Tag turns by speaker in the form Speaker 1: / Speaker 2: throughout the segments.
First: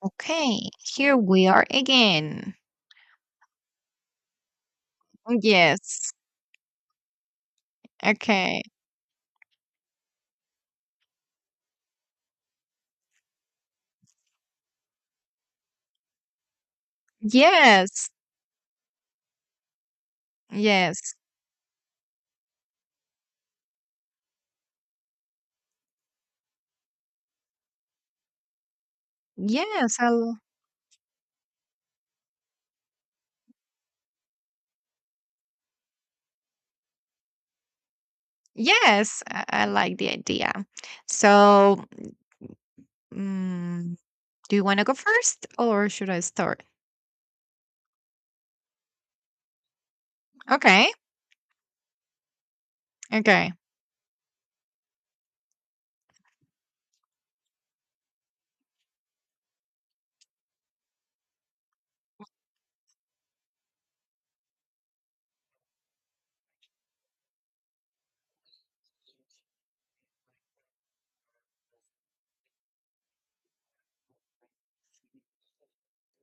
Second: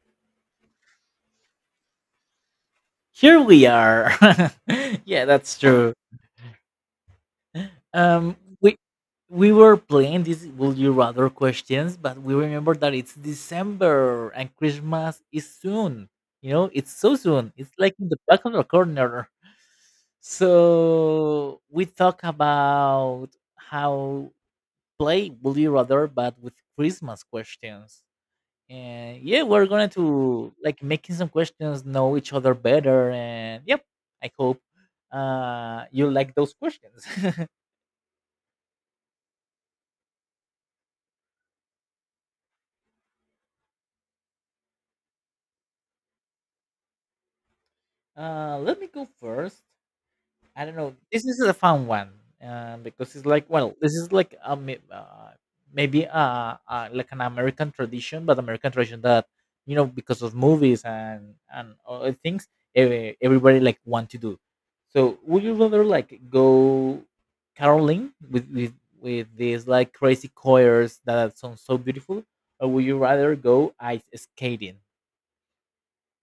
Speaker 1: Okay, here we are again.
Speaker 2: Here we are. Yeah, that's true.
Speaker 1: Yes.
Speaker 2: Um,
Speaker 1: Okay.
Speaker 2: we we were playing these "Would you rather" questions, but we remember that it's December and Christmas is soon. You know, it's so soon. It's like
Speaker 1: Yes.
Speaker 2: in the back of the corner.
Speaker 1: Yes.
Speaker 2: So we talk about how play "Would you rather," but with Christmas questions. And yeah, we're going
Speaker 1: Yes.
Speaker 2: to like making some questions know each other better, and yep, I hope you like those questions.
Speaker 1: Yes. I like the idea. So, mm, do you want to go first or should I start?
Speaker 2: Let me go first. I don't
Speaker 1: Okay.
Speaker 2: know. This is a fun one, because it's like,
Speaker 1: Okay.
Speaker 2: well, this is like a maybe like an American tradition, but American tradition that because of movies and other things, everybody like want to do. So would you rather like go caroling with these like crazy choirs that sound so beautiful, or would you rather go ice skating?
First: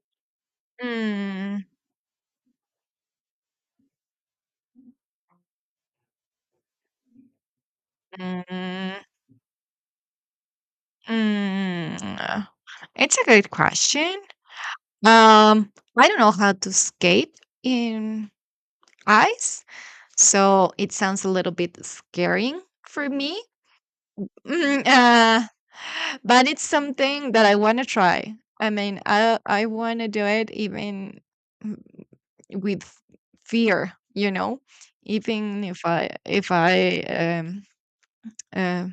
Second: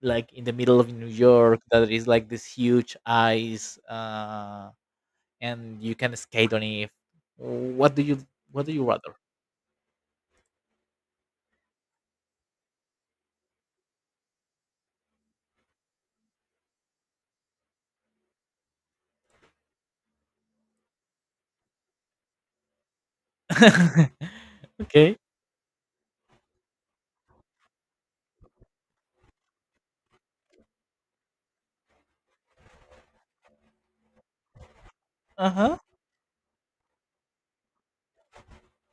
Speaker 2: Like in the middle of New York,
Speaker 1: Mm,
Speaker 2: that is like this huge ice, and you can skate on it. What do you What do you
Speaker 1: mm,
Speaker 2: rather?
Speaker 1: mm. It's a good question. Um, I don't know how to skate in ice, so it sounds a little bit scaring for me. Mm,
Speaker 2: Okay.
Speaker 1: uh, but it's something that I want to try. I mean, I want to do it even mm, with fear, you know, even
Speaker 2: Uh
Speaker 1: if I uh,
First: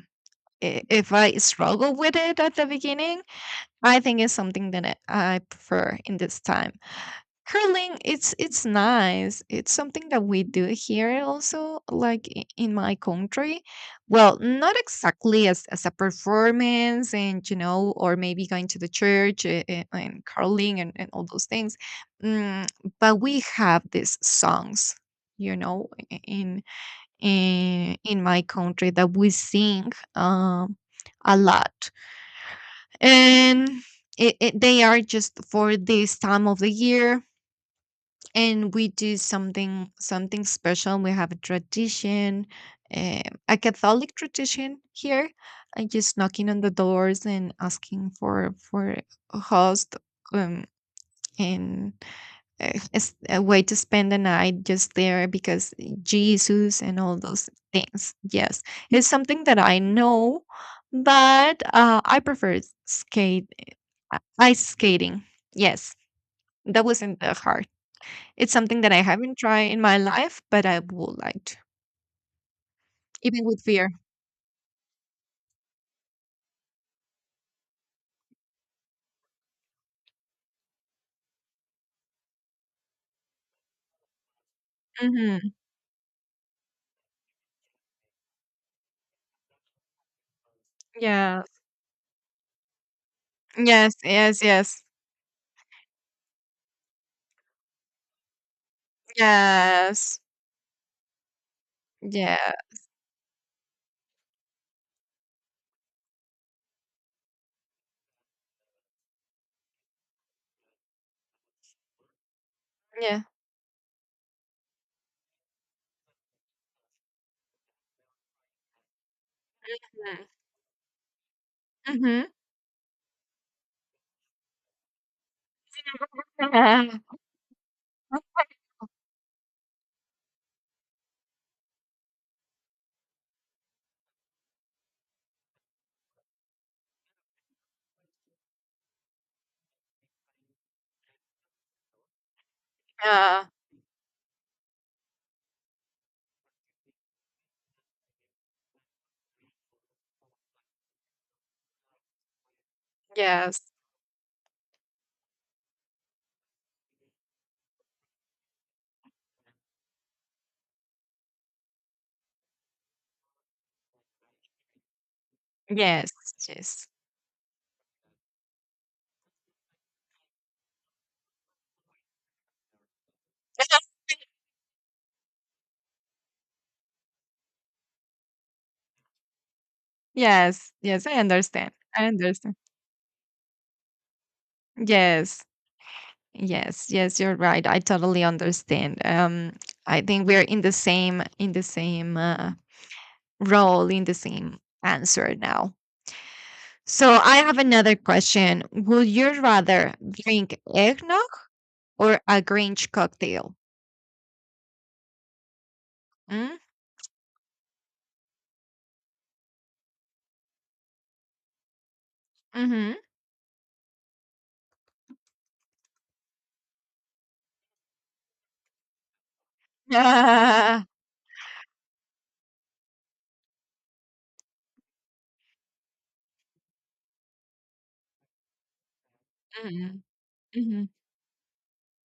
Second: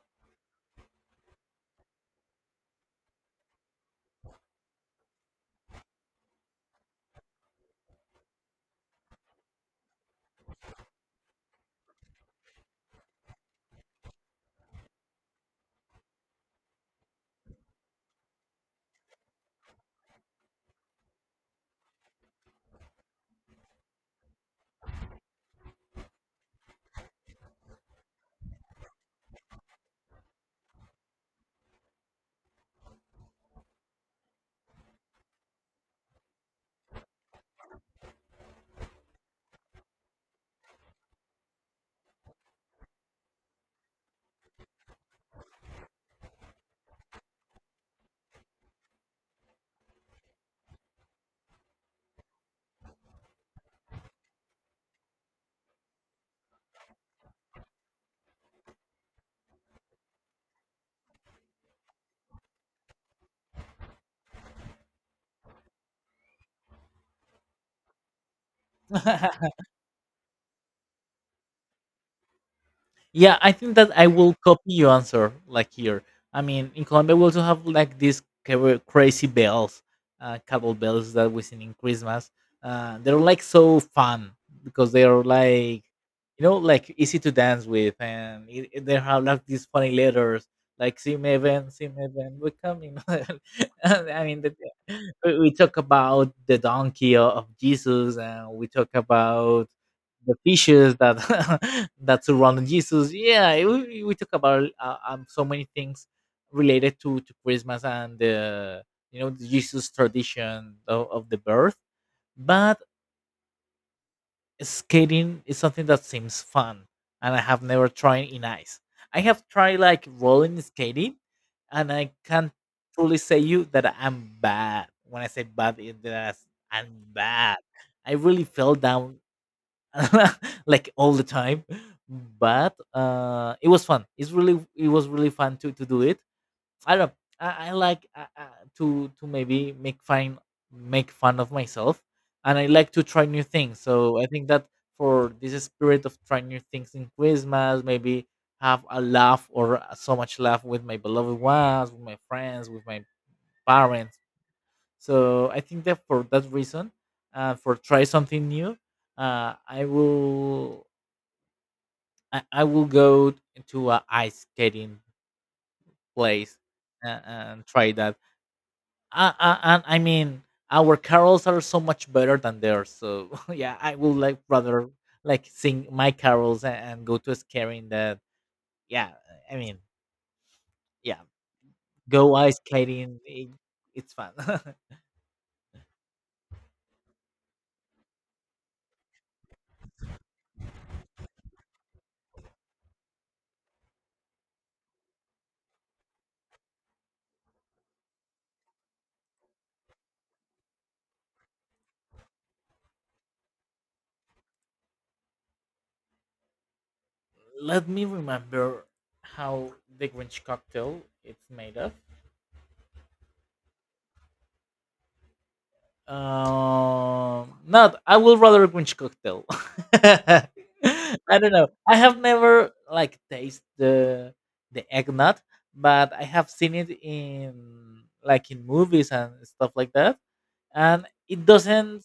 Speaker 1: if I struggle with it at the beginning, I think it's something that I prefer in this time. Curling, it's nice. It's something that we do here also, like in my country. Well, not exactly as a performance and, you know, or maybe going to the church and curling and all those things. Mm, but we have these songs, you know, in my country that we sing a lot. And they are just for this time of the year, and we do something special. We have a tradition, eh, a Catholic tradition here, and just knocking on the doors and asking for a host, um, and as a way to spend the night just there, because Jesus and all those things. Yes, it's something that I know, but I prefer skate, ice skating, yes. That was in the heart. It's something that I
Speaker 2: huh.
Speaker 1: haven't tried in my life, but I would like to,
Speaker 2: Yeah,
Speaker 1: even
Speaker 2: I
Speaker 1: with
Speaker 2: think that
Speaker 1: fear.
Speaker 2: I will copy your answer. Like here, I mean, in Colombia we also have like these crazy bells, cattle bells that we sing in Christmas. They're like so fun because they are
Speaker 1: Mhm.
Speaker 2: like, like easy to dance with, and they have like these funny letters, like "See See me,
Speaker 1: Yeah.
Speaker 2: even, see me, Simeven, we're coming."
Speaker 1: Yes,
Speaker 2: And, I mean,
Speaker 1: yes, yes.
Speaker 2: we talk about the donkey of Jesus, and we talk about
Speaker 1: Yes.
Speaker 2: the fishes that that
Speaker 1: Yeah,
Speaker 2: surrounded Jesus. Yeah, we talk about so many things related to Christmas and the the Jesus tradition of the birth. But
Speaker 1: yeah.
Speaker 2: skating is something that seems fun, and I have never tried in ice. I have tried like rolling skating, and I
Speaker 1: Mhm.
Speaker 2: can't truly say you that I'm bad. When I say bad, it that I'm
Speaker 1: Mhm.
Speaker 2: bad. I really fell down like all the time, but it was fun. It was really fun to do it. I don't know, I like to maybe make fun of myself, and I like to try new
Speaker 1: Yeah.
Speaker 2: things, so I think that for this spirit of trying new things in Christmas, maybe have a laugh or, so much laugh with my beloved ones, with my friends, with my
Speaker 1: Yes.
Speaker 2: parents. So I think that for that reason, for try something new, uh, I will I will go to a ice skating
Speaker 1: Yes,
Speaker 2: place,
Speaker 1: yes.
Speaker 2: and try that. And I mean, our carols are so much better than theirs. So yeah, I will like rather like sing my carols, and go to a skating. That Yeah, I mean,
Speaker 1: Yes, yes, I
Speaker 2: yeah,
Speaker 1: understand. I
Speaker 2: go
Speaker 1: understand.
Speaker 2: ice skating. It's fun.
Speaker 1: Yes. Yes, yes, you're right. I totally understand. I think we're in the same role, in the same answer now. So I have another question. Would you rather drink eggnog or a Grinch cocktail? Mm?
Speaker 2: Let me remember how the Grinch cocktail it's made of.
Speaker 1: Mm-hmm.
Speaker 2: Not. I will rather Grinch cocktail. I don't know. I have never like taste the egg nut, but I have seen it in like in movies and stuff like
Speaker 1: Mm-hmm.
Speaker 2: that,
Speaker 1: Hmm.
Speaker 2: and it doesn't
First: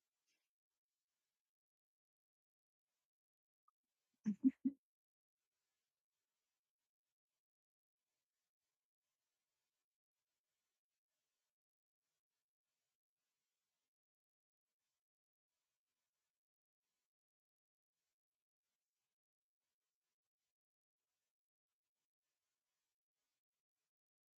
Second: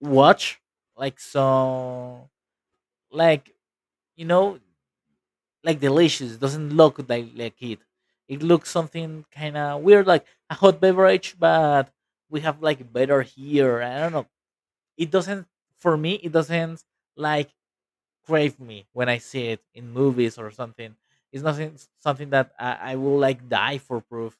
Speaker 2: watch like so like you know like delicious. Doesn't look like it. It looks something kind of weird, like a hot beverage, but we have like better here. I don't know, it doesn't, for me it doesn't, like, crave me when I see it in movies or something. It's nothing, something that I will like die for proof.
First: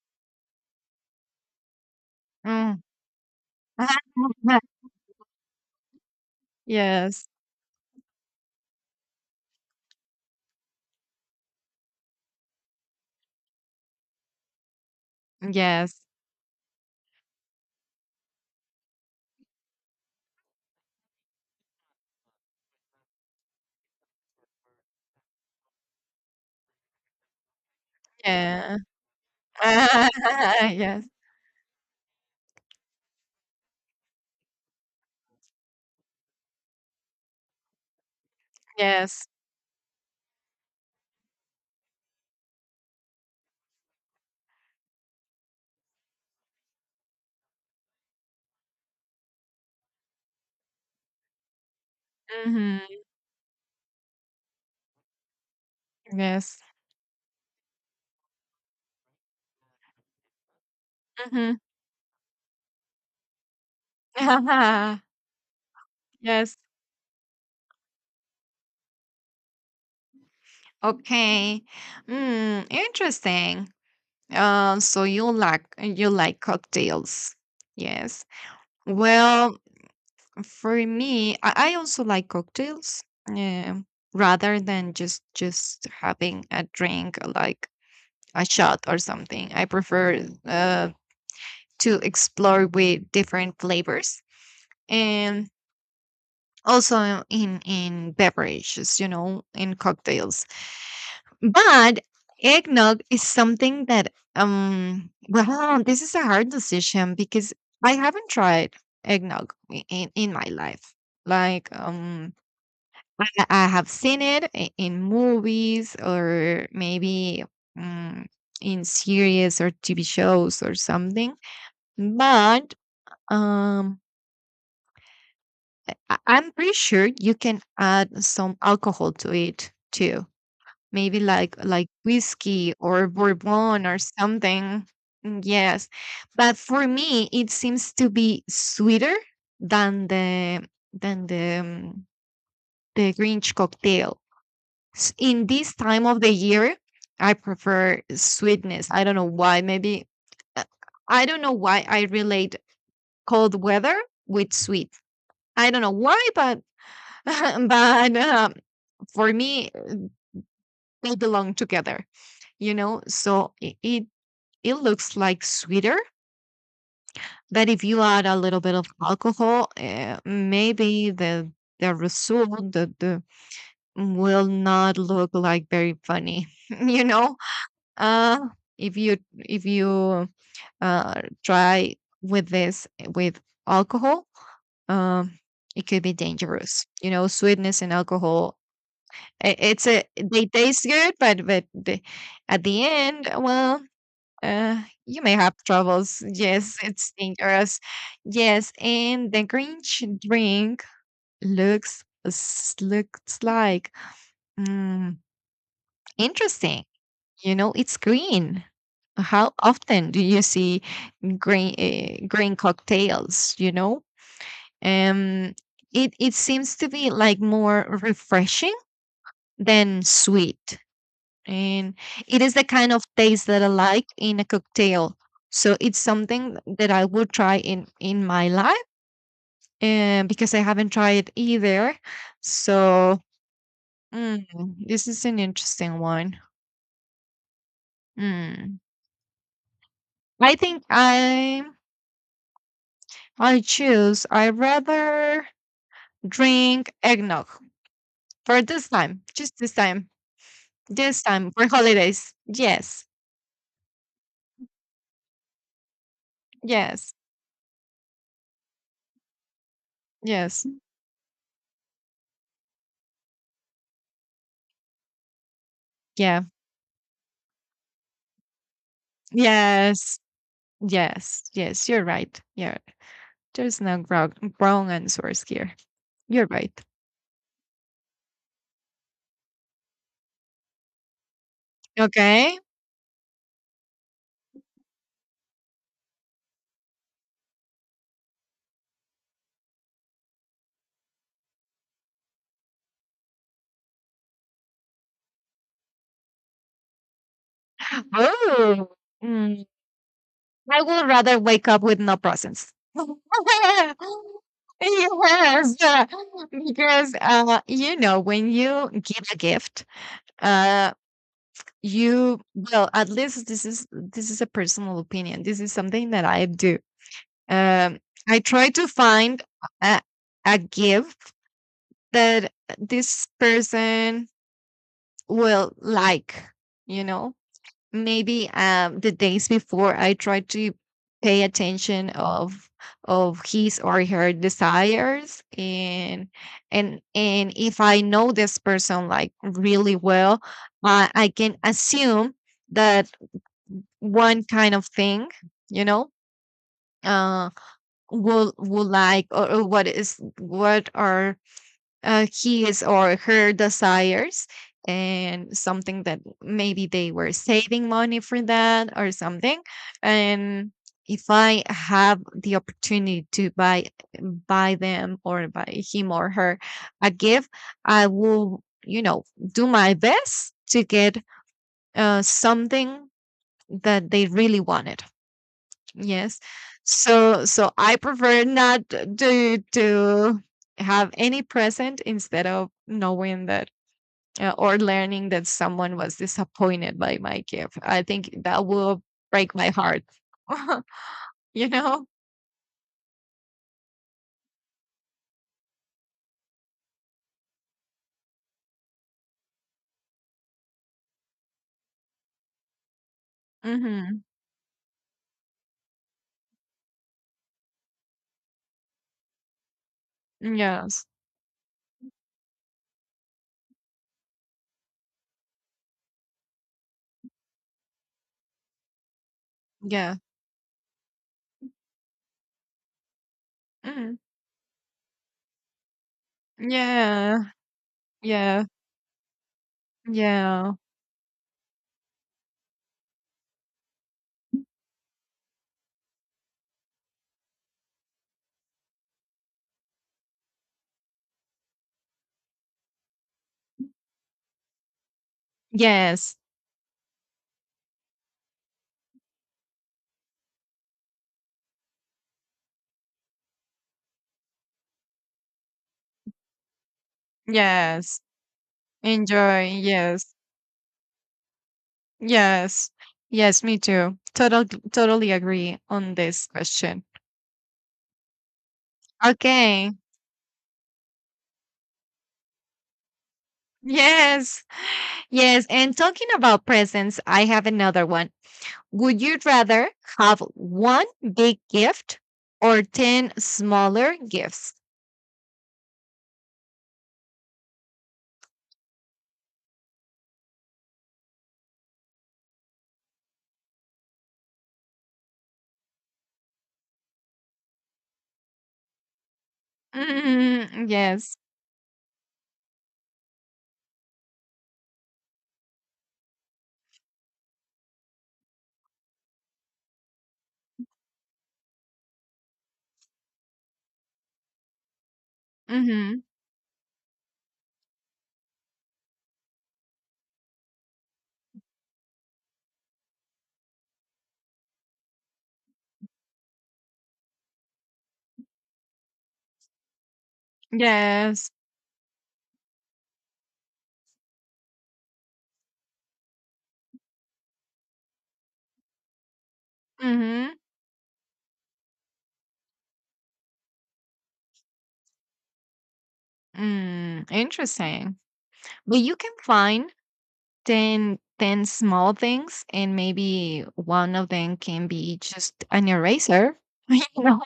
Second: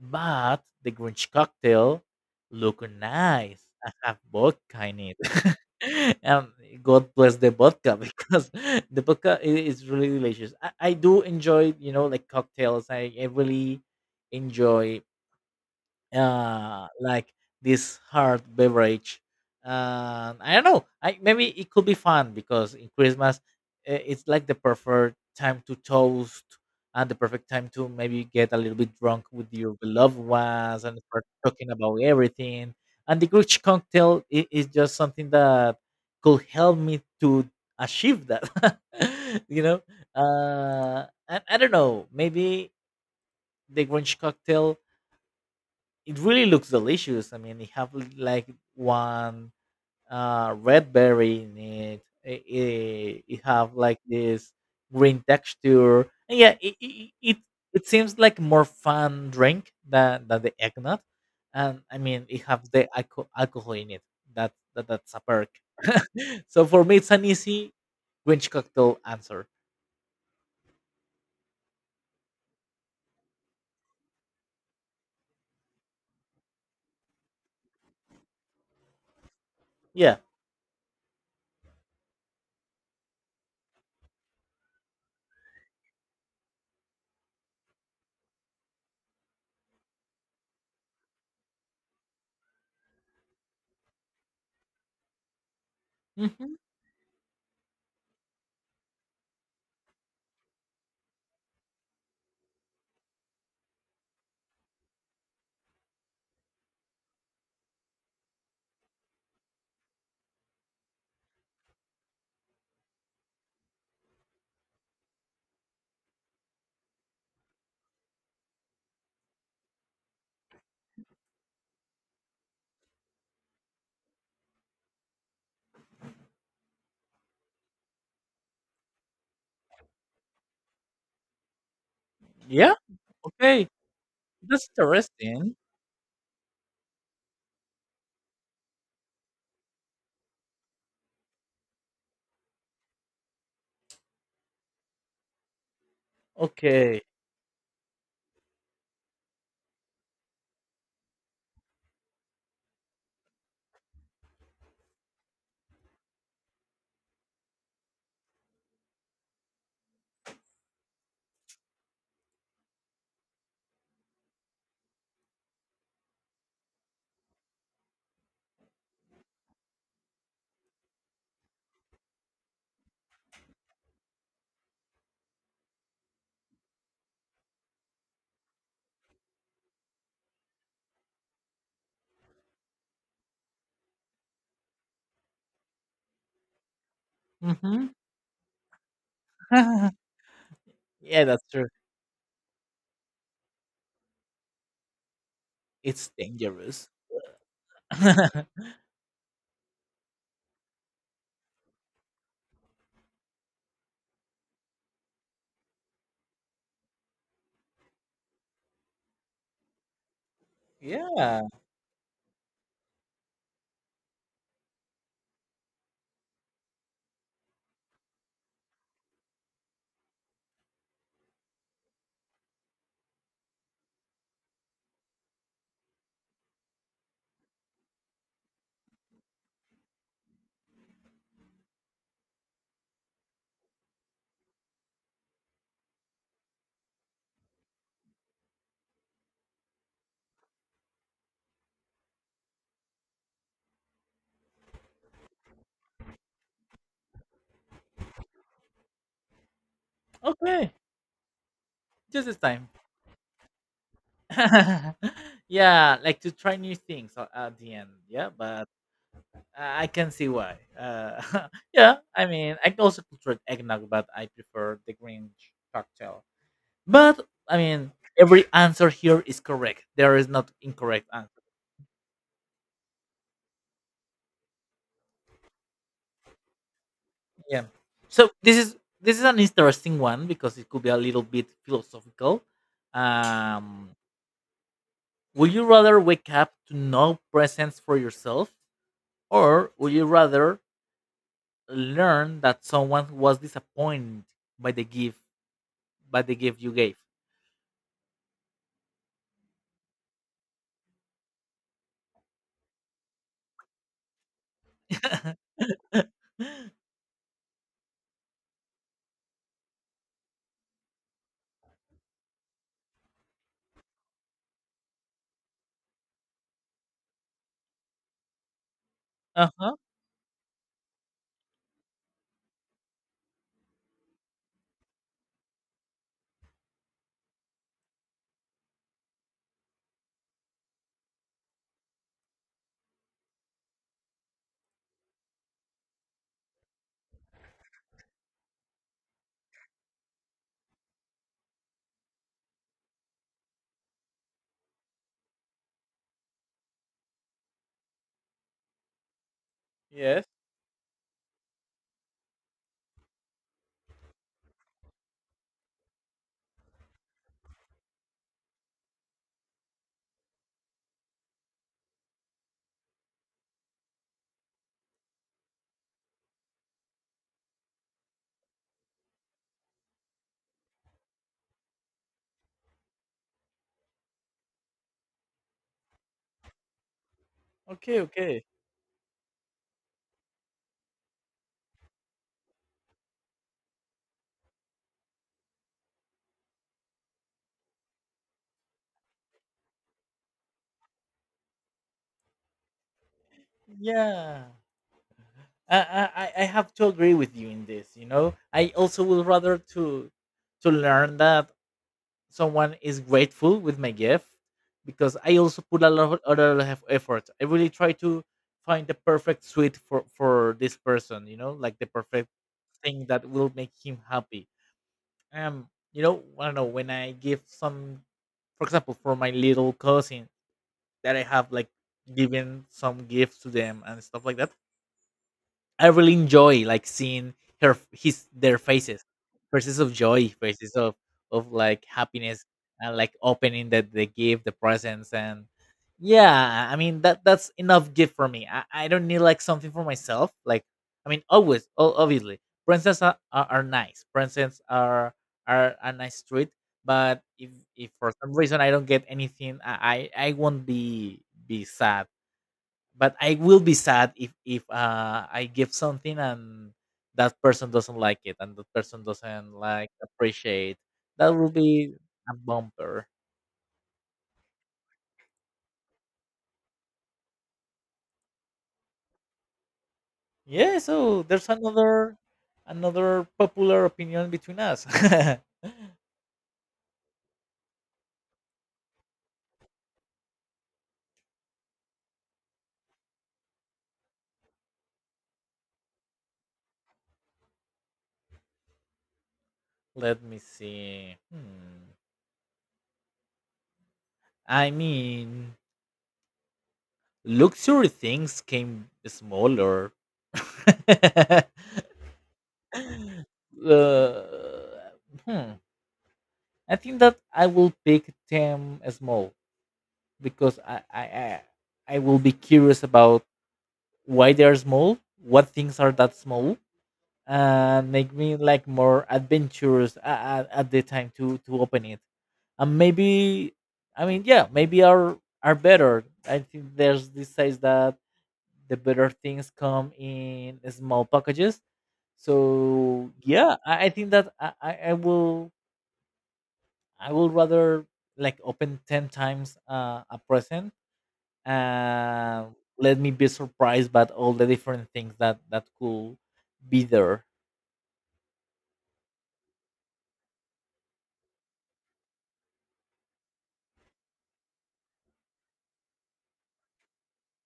Speaker 2: But the Grinch cocktail
Speaker 1: Mm.
Speaker 2: look nice. I have vodka in it. And God
Speaker 1: Yes.
Speaker 2: bless the vodka, because the vodka is really delicious. I do enjoy, like, cocktails. I really enjoy,
Speaker 1: Yes.
Speaker 2: like, this hard beverage. I don't know, I maybe it could be fun, because in Christmas, it's like the perfect time to toast, and the perfect time to maybe get a little
Speaker 1: Yeah.
Speaker 2: bit drunk with your
Speaker 1: Ah,
Speaker 2: beloved ones and
Speaker 1: yes,
Speaker 2: start talking about everything. And the Grinch cocktail is just something that could help me to achieve that.
Speaker 1: yes.
Speaker 2: you know and I don't know, maybe the Grinch cocktail, it really looks delicious. I mean, they have like one red berry in it. It,
Speaker 1: Mhm.
Speaker 2: it. it have like this green texture. And yeah,
Speaker 1: Yes.
Speaker 2: it seems like more fun drink than the eggnog.
Speaker 1: Mhm.
Speaker 2: And I mean, it have the alcohol in it. That, that that's a perk.
Speaker 1: Yes.
Speaker 2: So for me, it's an easy Grinch cocktail answer.
Speaker 1: Okay. Mm, interesting. So you like cocktails. Yes. Well,
Speaker 2: Yeah.
Speaker 1: for me, I also like cocktails. Yeah. Rather than just having a drink like a shot or something. I prefer to explore with different flavors. And
Speaker 2: Hmm.
Speaker 1: also in beverages, you know, in cocktails, but eggnog is something that, well, this is a hard decision because I haven't tried eggnog in my life, like, I have seen it in movies or maybe um, in series or TV shows or something, but um I- I'm pretty sure you can add some alcohol to it too. Maybe like whiskey
Speaker 2: Yeah.
Speaker 1: or
Speaker 2: Okay.
Speaker 1: bourbon or
Speaker 2: That's
Speaker 1: something.
Speaker 2: interesting.
Speaker 1: Yes. But for me it seems to be sweeter than the than the um, the Grinch cocktail. In this time of the year,
Speaker 2: Okay.
Speaker 1: I prefer sweetness. I don't know why. Maybe uh, I don't know why I relate cold weather with sweet. I don't know why, but but for me they belong together, you know, so it looks like sweeter. But if you add a little bit of alcohol, maybe the result, the, will not look like very funny. You know, uh, if you try with this with alcohol, um, it could be dangerous. You know, sweetness
Speaker 2: Hmm.
Speaker 1: and alcohol. It's a, they taste good,
Speaker 2: Yeah, that's
Speaker 1: but
Speaker 2: true.
Speaker 1: the, at the end, well, Uh, you may have
Speaker 2: It's
Speaker 1: troubles. Yes,
Speaker 2: dangerous.
Speaker 1: it's dangerous. Yes, and the Grinch drink looks looks like, mm, interesting. You know, it's green. How often do you see
Speaker 2: Yeah.
Speaker 1: green green cocktails? You know, um, it seems to be like more refreshing than sweet, and it is the kind of taste that I like in a cocktail. So it's something that I would try in my life, and because I haven't tried it either, so, mm, this is an interesting one. Mm. I think I choose. I rather drink eggnog for this time, just
Speaker 2: Okay.
Speaker 1: this time for
Speaker 2: Just
Speaker 1: holidays.
Speaker 2: this time.
Speaker 1: Yes,
Speaker 2: Yeah, like to try new things
Speaker 1: yes,
Speaker 2: at the end. Yeah, but I can see why.
Speaker 1: yes,
Speaker 2: Yeah, I mean, I can also could eggnog, but I prefer the green cocktail.
Speaker 1: yeah,
Speaker 2: But I mean, every answer here is correct. There
Speaker 1: yes,
Speaker 2: is not incorrect
Speaker 1: yes,
Speaker 2: answer.
Speaker 1: yes. You're right. Yeah. There's no grog wrong answers here. You're right.
Speaker 2: Yeah. So this is, an interesting one, because it could be a little bit philosophical.
Speaker 1: Okay.
Speaker 2: Um, Would you rather wake up to no presents for yourself, or would you rather learn that someone was disappointed by the gift, you gave?
Speaker 1: Oh, Mm, I would rather wake up with no presents. Yes. Because, you know, when you give a gift, uh, you, well, at least this is a personal opinion. This is something that I do. Um, I try to find
Speaker 2: Uh huh.
Speaker 1: a, a gift that this person will like. You know, maybe the days before I try to pay attention of his or her desires, and and if I know this person like really well, I can assume that one kind of thing, you know, uh, will like, or what is
Speaker 2: Yes.
Speaker 1: what are his or her desires, and something that maybe they were saving money for that or something. And if I have the opportunity to buy, buy them or buy him or her a gift, I will, you know, do my best to get something that they really wanted. Yes. So I
Speaker 2: Okay. Okay.
Speaker 1: prefer not to have any present instead of knowing that, or learning that someone was disappointed by my gift. I think that will break my heart. You know?
Speaker 2: Yeah. I have to agree with you in this. You know, I also would rather to learn that someone is grateful with my
Speaker 1: Mhm.
Speaker 2: gift, because I also put a lot of other effort. I really try to find the perfect suite for this
Speaker 1: Yes.
Speaker 2: person, like the perfect thing that will make him happy. I don't know, when I give some, for example, for my little
Speaker 1: Yeah.
Speaker 2: cousin that I have like given some gifts to them and
Speaker 1: Mhm.
Speaker 2: stuff like that. I really enjoy like seeing
Speaker 1: Yeah.
Speaker 2: her, his, their
Speaker 1: Yeah.
Speaker 2: faces, faces of joy, faces
Speaker 1: Yeah.
Speaker 2: of like happiness, and like opening that they give the presents. And yeah, I mean, that's enough gift for me. I don't need like something for myself. Like, I mean, always, obviously, presents are, nice. Presents are, a nice
Speaker 1: Yes.
Speaker 2: treat. But if for some reason I don't get anything, I won't be sad, but I will be sad if, I give something, and that person doesn't like
Speaker 1: Yes.
Speaker 2: it, and that person doesn't
Speaker 1: Enjoy.
Speaker 2: like
Speaker 1: Yes.
Speaker 2: appreciate. That will be a
Speaker 1: Yes.
Speaker 2: bumper.
Speaker 1: Yes, me too. Totally agree on this question. Okay.
Speaker 2: Yeah. So there's another, popular opinion between
Speaker 1: Yes.
Speaker 2: us.
Speaker 1: Yes. And talking about presents, I have another one. Would you rather have one big gift or 10 smaller gifts?
Speaker 2: Let me see. Hmm. I mean, luxury things came smaller.
Speaker 1: Yes.
Speaker 2: uh, hmm. I think that I will pick them small, because I will be curious about why they are small, what things are that
Speaker 1: Hmm.
Speaker 2: small, and make me like more adventurous at the time to open it. And maybe, I mean, yeah, maybe are better. I think there's this says that the better things come in small
Speaker 1: Yes.
Speaker 2: packages. So yeah, I think that I will rather like open ten times, a
Speaker 1: Hmm.
Speaker 2: present, uh, let me be surprised by all the different things that could be there.
Speaker 1: Mm, interesting. But you can find 10 small things, and maybe one of them can be just an eraser. You know?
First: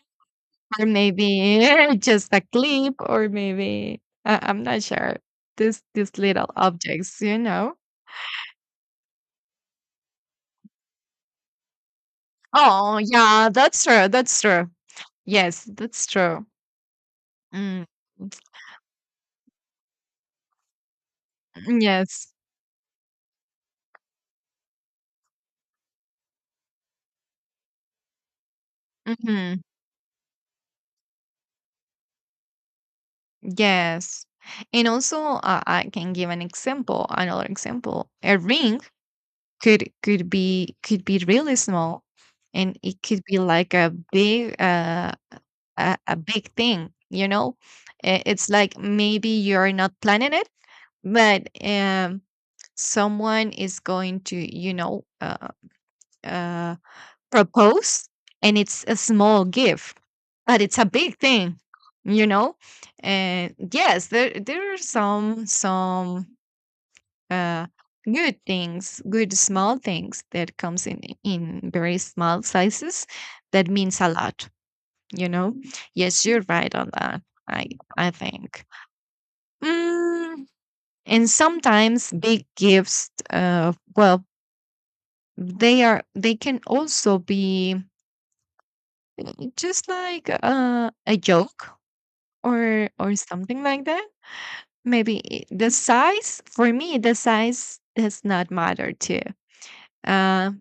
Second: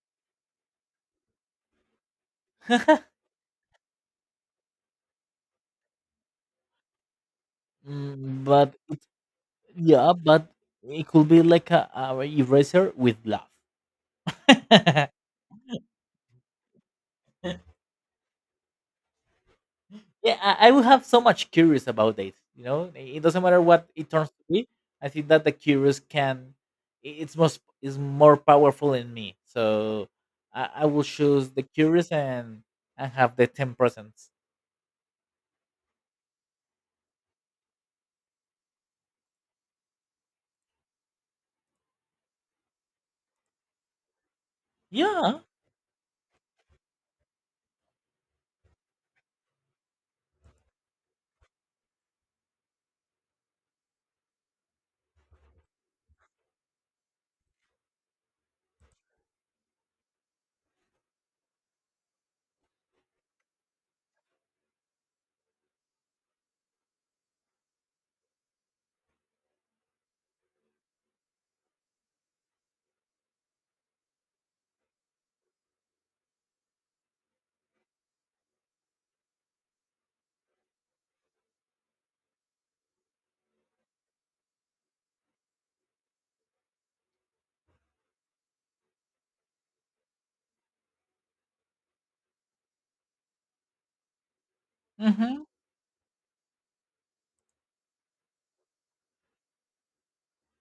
Speaker 1: Or maybe just a clip, or maybe I I'm not sure. These little objects, you know.
Speaker 2: Mm, but it, yeah, but it could be like a eraser
Speaker 1: Oh
Speaker 2: with love.
Speaker 1: yeah, that's true, that's true.
Speaker 2: Yeah,
Speaker 1: Yes, that's true. Mm,
Speaker 2: I will have so much curious about
Speaker 1: yes.
Speaker 2: it. You know, it doesn't matter what it turns to be. I think that the curious can, it's most is more powerful in me.
Speaker 1: Hmm.
Speaker 2: So I will choose the curious, and have the 10%.
Speaker 1: Yes, and also I can give an example, another example, a ring could be really small, and it could be like
Speaker 2: Yeah.
Speaker 1: a big thing, you know. I- it's like maybe you're not planning it, but someone is going to, you know, uh propose, and it's a small gift but it's a big thing, you know. And yes, there are some uh good things, good small things, that comes in very small sizes, that means a lot, you know. Yes, you're right on that. I i think, mm, and sometimes big gifts, well, they are, they can also be just like a joke, or something like that. Maybe
Speaker 2: Mm-hmm.
Speaker 1: it- the size, for me the size does not matter too, uh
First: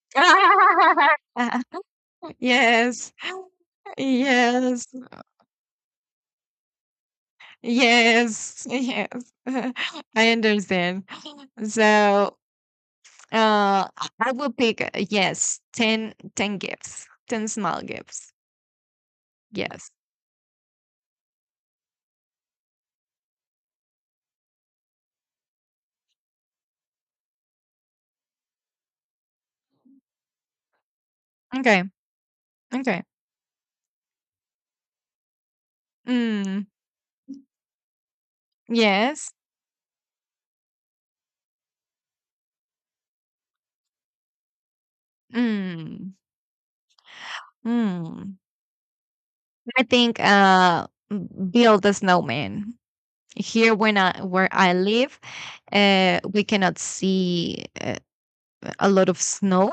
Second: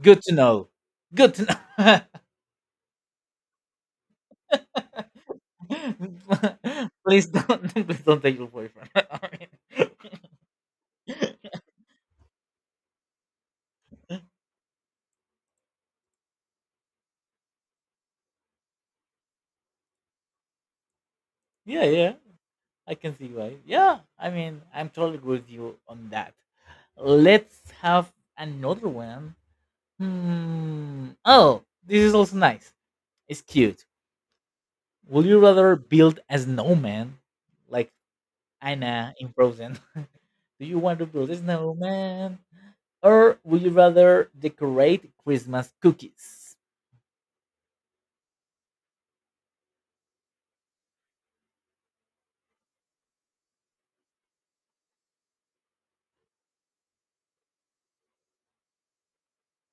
Speaker 2: Good to know. Good to know.
Speaker 1: yes yes.
Speaker 2: Please don't please don't take your
Speaker 1: Yes,
Speaker 2: boyfriend. I
Speaker 1: yes.
Speaker 2: mean,
Speaker 1: I understand. So, I will pick, yes, 10 gifts, 10 small gifts. Yes.
Speaker 2: yeah, yeah. I can see why. Yeah, I mean, I'm totally agree with you on that. Let's have another one. Hmm. Oh,
Speaker 1: Okay.
Speaker 2: this is also nice.
Speaker 1: Okay.
Speaker 2: It's cute. Would you rather build a
Speaker 1: Mm,
Speaker 2: snowman like Anna in
Speaker 1: yes.
Speaker 2: Frozen? Do you want to build a snowman? Or would you rather decorate Christmas
Speaker 1: Mm,
Speaker 2: cookies?
Speaker 1: mm. I think, build a snowman. Here, when I, where I live, we cannot see a lot of snow.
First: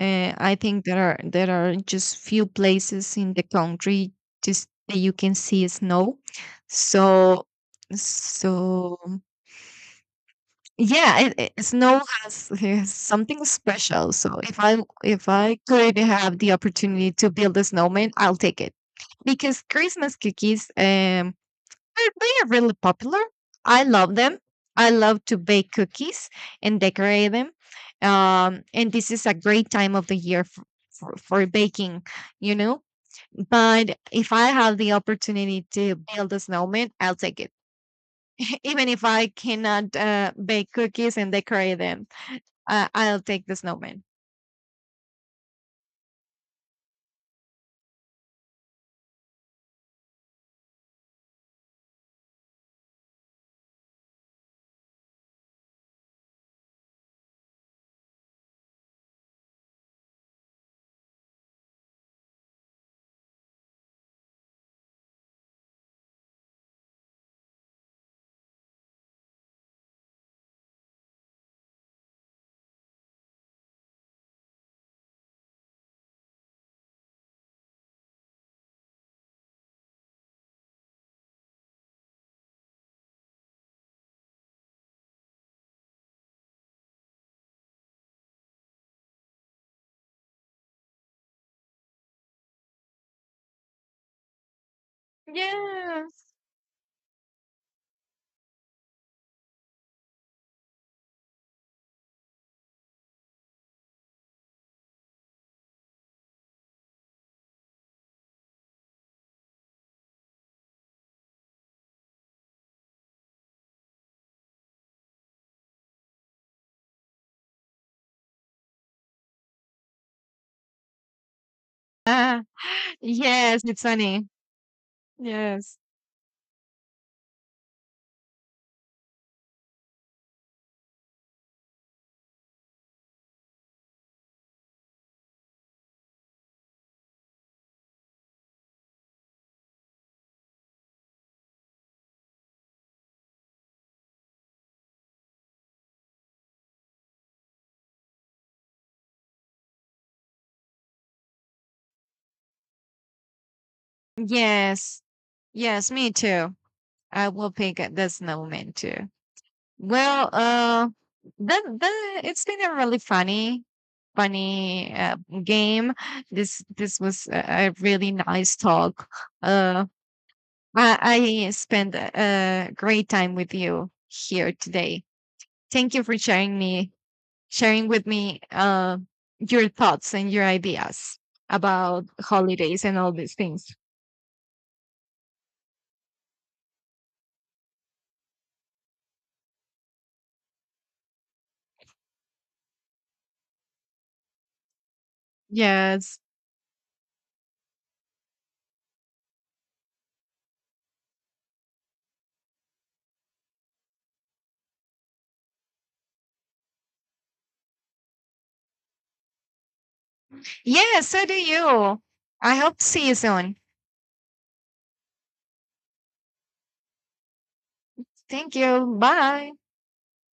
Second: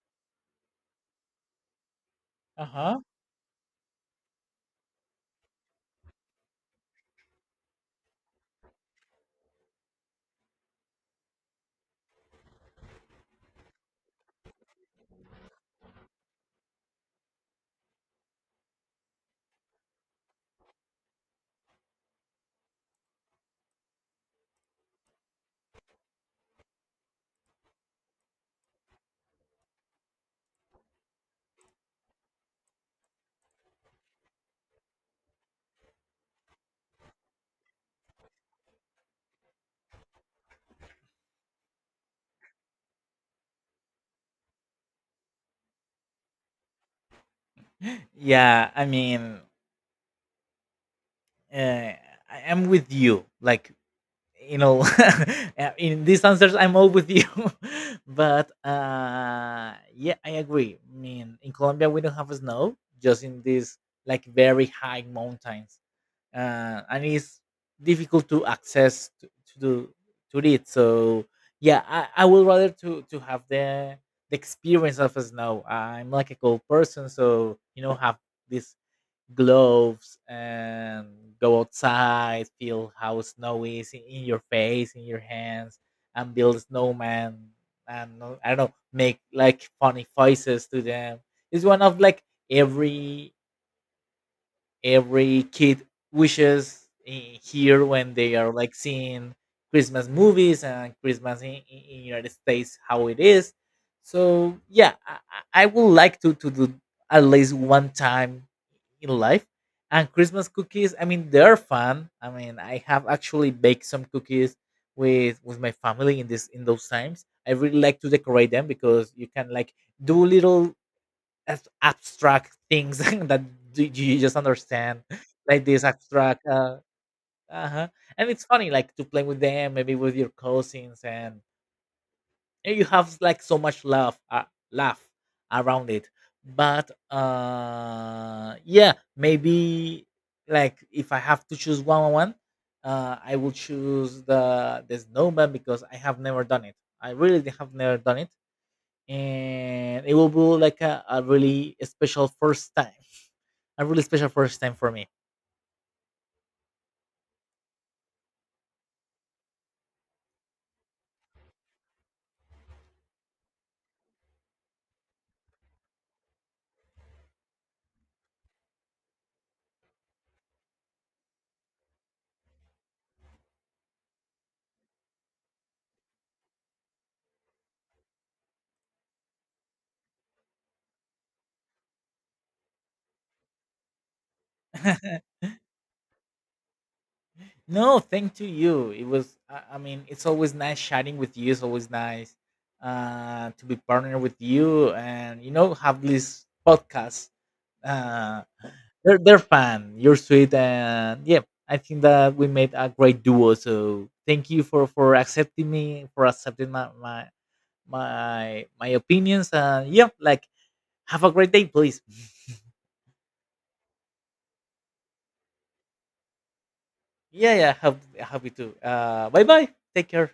Speaker 1: I think there are just few
Speaker 2: Uh huh.
Speaker 1: places in the country just that you can see snow. So so yeah, snow has something special. So if I could have the opportunity to build a snowman, I'll take it, because Christmas cookies, they are really popular. I love them. I love to bake cookies and decorate them. And this is a great time of the year for baking, you know. But if I have the opportunity to build a snowman, I'll take it. Even if I cannot bake cookies and decorate them, I'll take the snowman.
Speaker 2: Yeah, I mean, uh, I am with you. Like, you know, in these answers, I'm all with you. But yeah, I agree. I mean, in Colombia, we don't have snow, just in these like very high mountains, and it's difficult to access to it. So yeah, I would rather to have the experience of a snow. I'm like a cold person, so have this gloves and go outside, feel how snow is in your face, in your hands, and build a snowman. And I don't know, make like funny faces to them. It's one of like every every kid
Speaker 1: Yes.
Speaker 2: wishes in here when they are like seeing Christmas movies and Christmas in, in United States how it is. So yeah, I would like to do at least one time in life. And Christmas cookies, I mean, they're fun. I mean, I have actually baked some cookies with my family in this, in those times. I really like to decorate them, because you can like do little as
Speaker 1: Uh,
Speaker 2: abstract things that
Speaker 1: yes, it's
Speaker 2: do you
Speaker 1: sunny.
Speaker 2: just understand like
Speaker 1: Yes.
Speaker 2: this abstract, uh-huh, and it's funny like to play with them, maybe with your cousins, and you have like so much love, laugh around it. But yeah, maybe, like, if I have to choose one on one, I will choose the snowman, because I have never done it. I really have never done it, and it will be like a really special first time, for
Speaker 1: Yes.
Speaker 2: me.
Speaker 1: Yes, me too. I will pick the snowman too. Well, the it's been a really funny, funny game. This was a really nice talk. Uh, I, I spent a great time with you here today. Thank you for sharing me, sharing with me your thoughts and your ideas about holidays and all these things.
Speaker 2: No, thank to you. It was, I mean, it's always nice chatting with you. It's always nice, to be partnered with you, and have
Speaker 1: Yes,
Speaker 2: this podcast, uh, they're fun, you're sweet, and yeah, I think that we made a great duo. So thank you for accepting me, for accepting my opinions, and yeah, like,
Speaker 1: yes,
Speaker 2: have
Speaker 1: so
Speaker 2: a
Speaker 1: do
Speaker 2: great day,
Speaker 1: you.
Speaker 2: please.
Speaker 1: I hope to see you soon.
Speaker 2: Yeah, yeah. Happy
Speaker 1: Thank
Speaker 2: to.
Speaker 1: you.
Speaker 2: Bye
Speaker 1: Bye.
Speaker 2: bye. Take care.